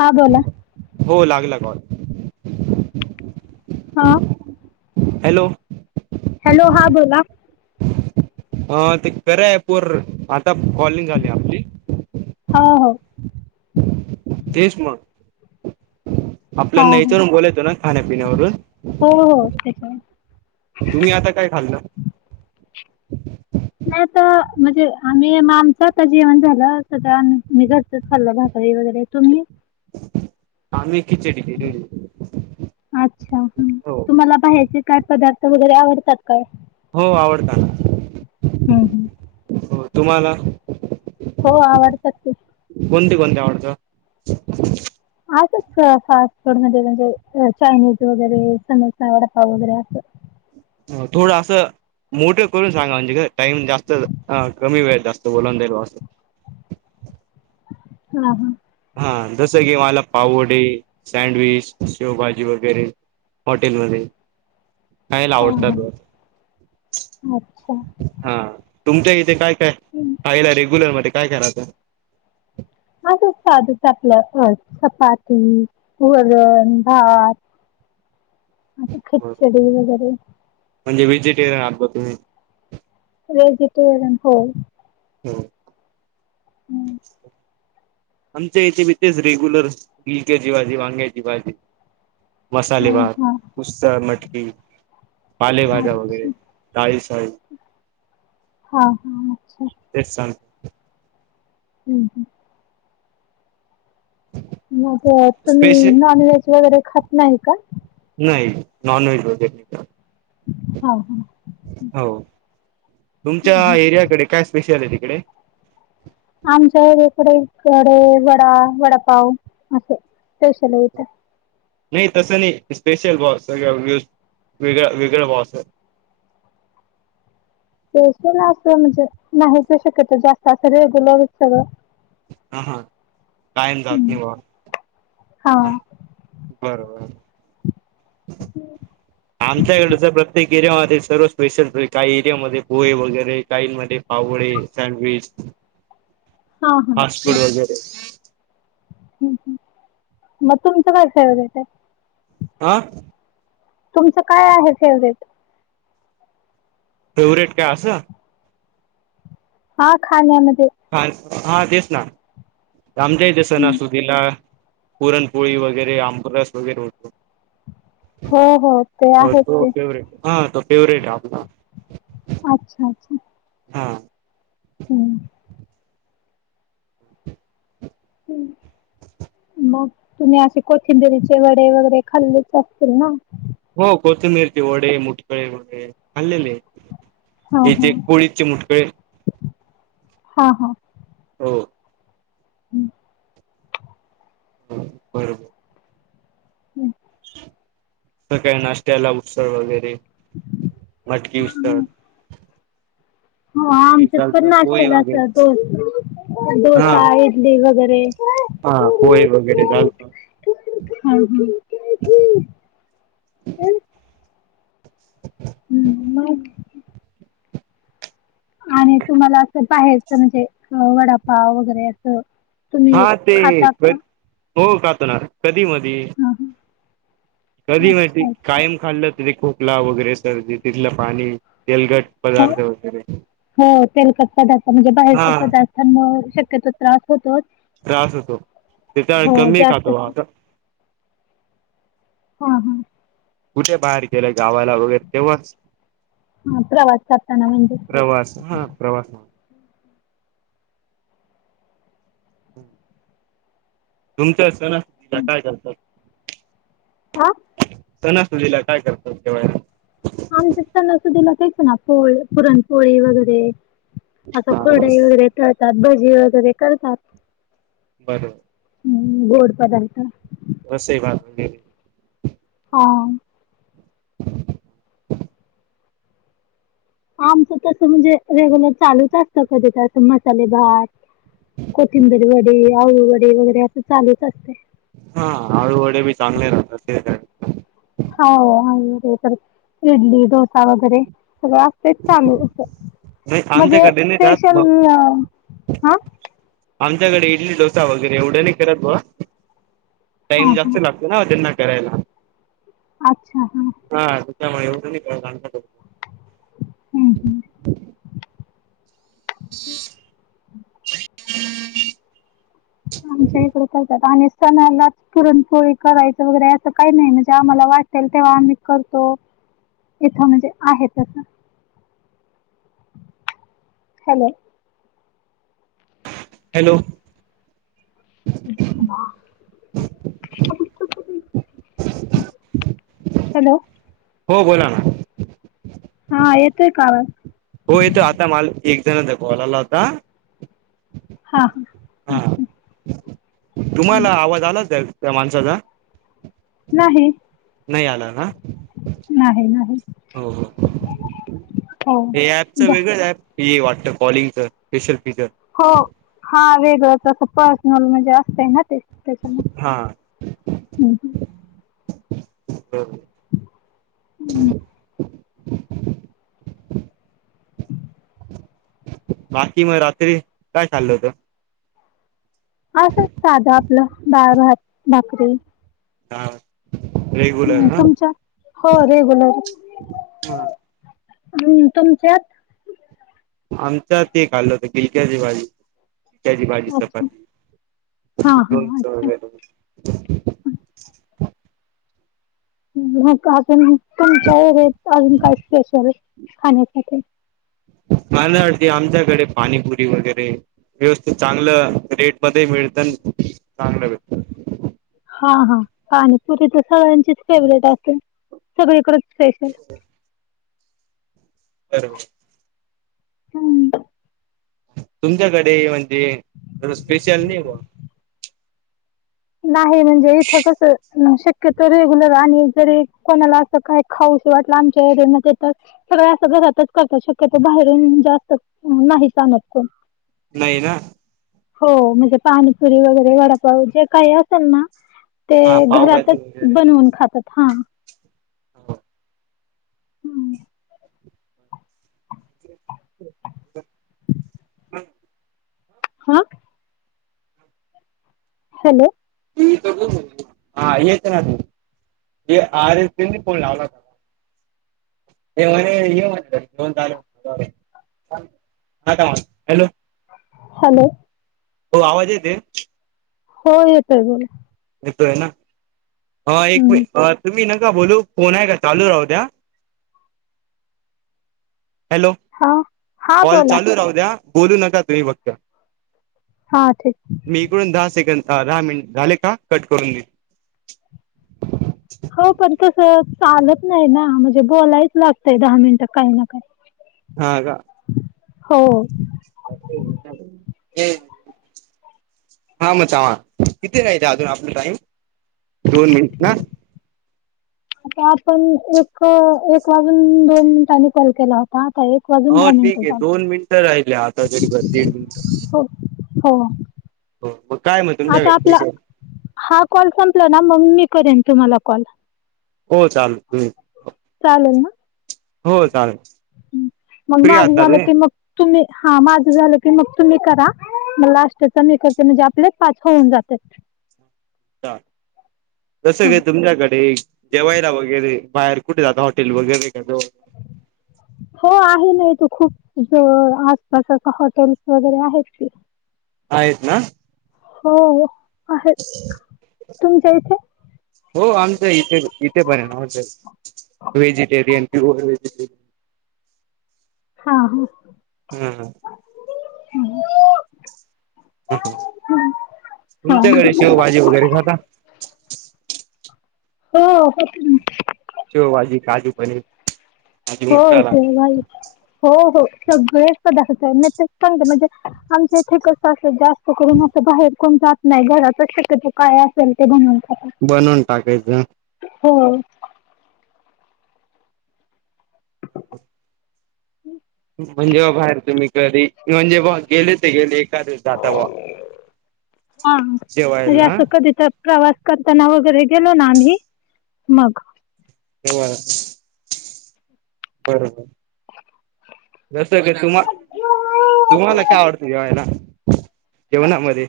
हा बोला हो लागला कॉल. ह. हॅलो. हॅलो हां बोला. अ ते कार्या ॲप वर आता कॉलिंग आली आपली. हो हो देश म. आपल्या हा नाही हा तर बोलाेतो ना खाण्यापिण्यावरून हो हो त्याच्यावर तुम्ही आता काय खाल आ म्हणजे आम्हीग आमच आ जेवण झालं स आ मी घरचच खाल्लं भाकरी वगैरे, तुम्ही? आम्ही खिचडी केली होती. अच्छा हम्म हो तुम्हाला बाहेरचे काय पदार्थ वगैरे आवडतात. काय हो आवडताना हम्म हम्म हो तुम्हाला? हो आवडतात ते. कोणते कोणते आवडतं. असंच फास्ट फूड मध्ये म्हणजे चायनीज वगैरे समोसा, वडपा वगैरे असं. थोड असं मोठं करून सांगा म्हणजे का टाईम जास्त कमी वेळेत जास्त बोलावून जाईल आस. [inaudible] हा हा! हा जसं की मला पावडे, सँडविच, शिवभाजी वगैरे हॉटेलमध्ये खायला हा आवडत त हा रोज, अच्छा हा. तुमच्या इथे काय काय हं. खायला रेग्युलर मध्ये काय काय राहत? साध आपलं चपाती, वरण, भात [inaudible] अस खिचडी वगैरे म्हणजे व्हेजिटेरियन आहात का तुम्ही? वेजिटेरियन हो. हो. हम्म! आमच्या इथे बी तेच रेग्युलर बीलक्याची भाजी, वांग्याची बाजी हा मसालेभार, हा उस्त, मटकी पालेभाजा अच्छा वगैरे डाळी ची [unintelligible] हा हा अच्छा. सांगतो हम्म हम्! मग तुम्ही स्पेशल नॉन व्हेज वगैरे खात नाही का? नाॉनवेज [unintelligible] हा हा. हो! तुमच्या हम्म एरियाकडे काय स्पेशल आहे तिकडे? आमच्या एरिया कडे वडा, वडापाव अस स्पेशल येत. नाही तसं नाही स्पेशल बाऊ सगळ्यू वेगळा वेगळा बाऊ आस! [inaudible] स्पेल्सियल अस म्हणजे नाहीच शक्यत जास्त असं रेग्युलर सगळ. हा हा कायम जात हम्म नाही बा हा ह बरोबर. आमच्याकडच प्रत्येक एरीया मध्ये सर्व स्पेशल काही एरियामध्ये पोहे वगैरे काही मध्ये पावळे सँडविच [inaudible] हा हा फास्पूड वगैरे. हम् ह मग तुमचं काय फेवरेट हाय? आ! तुमचं काय आहे फेवरेट? फेवरेट काय असं? हा खाण्या मध्ये? हा हा देस ना आमच्या हित सना हं. सुदीला पुरणपोळी वगैरे आमबरस वगैरे होतो. हो हो ते आहेत तो ते फेवरेट, हा फेवरेट आपला. अच्छा अच्छा! हा! हम्म हम्म! मग तुम्ही असे कोथिंबिरीचे वडे वगैरे खाल्ले असतील ना? हो कोथंबीरची ओडे मुटकळे वगैरे खाल्लेले आहेत. हा हा येथे कोळीचे मुटकळे हा हा. हो. हम्म. हो बरोबर. हम्म सकाळी नाष्टयाला उसळ वगैरे मटकी उसळ हा हे आमच्यात पण चालतं पोहे नाष्टयाला असं वगैरे डोसा हा डोसा इडली वगैरे हा पोहे वगैरे चालत हा हा. हम्म मग? आणि तुम्हाला असं बाहेरच म्हणजे वडापाव वगैरे असं हा तुम्ही ते खाता का हो खातोना कधी मधे हा हा कधी मधे अच्छा अच्छा कायम खाल्लं तिथे खोकला वगैरे सर्दी तिथलं पाणी तेलगट हो पदार्थ वगैरे तेलक पदार्थ म्हणजे हा बाहेरच्या पदार्थांवर शक्यतो त्रास होतोच. त्रास होतो त्याच्या हो कमी जास्त खातो असं हां हा हा. कुठे बाहेर गेलं गावाला वगैरे तेव्हाच हां प्रवास करताना म्हणजे प्रवास हा प्रवास हम्म. तुमचं [inaudible] असं ना ति काय चालतात आ? सणा सुदीला काय करतात जेवायला? आमच्या सणासुदीला काहीपण ना पोळ्या पुरणपोळी वगैरे असं हा खुरडई रस वगैरे तळतात भजी वगैरे करतात. बरं. हम्म गोड पदार्थ बस स बाात [unintelligible] हा. आमचं तसं म्हणजे रेग्युलर चालूच असतं कधी तर मसाले भात कोथिंबीर वडी आळूवडी वगैरे असं चालूच असतें. हा आळूवडे बी चांगले राहतात ते हो तर इडली डोसा वगैरे सगळं असतेच चालू असं म्हणजे आमच्याकडे नाही जात मग स्पेशल हा आमच्याकडे इडली डोसा वगैरे एवढं नाही करत बुआ हा टाईम जास्त हा लागतो ना त्यांना करायला. अच्छा हा. ह मग एवढं नाही करणार हम्म हम्म. आमच्या इकडं करतातं. सणालाच पुरणपोळी करायचं वगैरे असं काही नाही म्हणजे आम्हाला वाटेल तेव्हा आम्ही करतो. इथं म्हणजे आहे तसं. हॅलो. हॅलो. ह हॅलो हो बोला ना हा येत का आवाज हो येतो आता मला एक जणचा कॉल आला आता हा हा हा अच्छा तुम्हाला आवाज आलाच दल का माणसाचा नाही नाही आला ना नाही नाही हो हो हो हे ऍपच जा वेगळं ऍप हे वाट कॉलिंगच स्पेशल फीचर हो हा वेगळं तसं पन म्हणे जास्त आहे ना ते त्याच्यान् हा बब हम्म. [unintelligible] बाकी मग रात्री काय चाललं होत? असं साधा आपलं डाळभात भाकरी ह हम् तुमच्या हो रेगुलर हा हम् तुमच्यात आमचा ते खल्लं होत पिलक्याची भाजी पिलक्याची भाजी अच्छा. हा चपाती हा लोनच अच्छा. वगैर म अजून तुमच्या अजून काय स्पेशल खाण्यासाठी मला अटती आमच्याकडे पाणीपुरी वगैरे व्यवस्थित चांगलं रेट मध्ये मिळत चांगलं भेटतं हा हा पाणीपुरी तर सगळ्यांचीच फेवरेट असते. सगळीकडच स्पेशल अर ह तुमच्याकडे म्हणजे स्पेशल नाही. नाही म्हणजे इथं कसं शक रेग्युलर आणि जरी कोणाला असं काय खाऊ श वाटलं आमच्या सगळ ता शक्यतो बाहेरून जास्त नाहीच आणत कोण. नाही ना हो, म्हणजे पाणीपुरी वगैरे वडापाव जे काही असेल ना ते हा पावभाजी घरातच बनवून खातात हा हो ह हा हॅलो हा येत ना त आर एस फोन लावला हे म्हणे ये येेऊन चालू आता म हॅलो हॅलो हो आवाज येते. हो येतोय. होय येतोय ना एक हम्म तुम्ही नका बोलू फोन आहे का चालू राहू द्या. हॅलो हा हा कॉल बोला चालू राहू द्या बोलू नका तुम्ही फक्त हा ठीक मी इकडून दहा सेकंद हा दहा मिनट झाले का? कट करून दे हो, पण तस चालत नाही ना म्हणजे बोलायचं लागतय दहा मिनिटं काही ना काही हा का हो. [unintelligible] हा मग चावा कितीे हाईत त अजून आपला टाईम दोन मिनिट ना. आता आपण एक एक वाजून दोन मिनिटांनी कॉल केला होता. आता एक वाजून हो दहा मिनिटं ठीकये झाले दोन मिनटं राहिले आता जरी ब दीड मिनिट हो हो. हो मग काय मग आता तुमच्याकडे आपला हा कॉल संपला ना म मी करीन तुम्हाला कॉल. हो चाल चालेल ना. मग फ्री माझं आहात ना झालं तुम्ही की मग तुम्ही हा माझं झालं की मग तुम्ही करा म लास्टचा मी करते म्हणजे आपले पाच होऊन जात्यात. चार जस की तुमच्याकडे जेवायला वगैरे बाहेर कुठे जाता हॉटेल वगैरे का जवळ हो आहे ना त खूप ज आसपास अस हॉटेल्स वगैरे आहेत की, आहेत ना. हो. आहेत तुमच्या इथे हो आमच इथे बी इ थे पण हाय ना हॉटेल व्हेजिटेरियन प्युअरव्हेजिटरियनं. हा ह हं हा हं हा तुमच्याकडे हो शेवभाजी वगैरे खाता. हो होते ना. शेव भाजी, काजू पनीर काजू हो मसाला शेवभाजी हो हो सगळेच पदार्थ [unintelligible] म्हणजे आमच्या इथे कस अस जास्त करून असं बाहेर- कोण जात नाही घराचा शक्यतो काय असेल ते बनवून खातात बनून टाकायच. हो. म्हणजे बा बाहेर तुम्ही कधी म्हणजे बुआ गेले त गेले एका दिवस जाता बुआ. [unintelligible] हा म्हणजे असं कधी तर प्रवास करताना वगै गेलो ना आम्ही मग तेव्हा बरोबर. जसं की तुम्हा तुम्हाला काय आवडत जेवायला जेवणामध्ये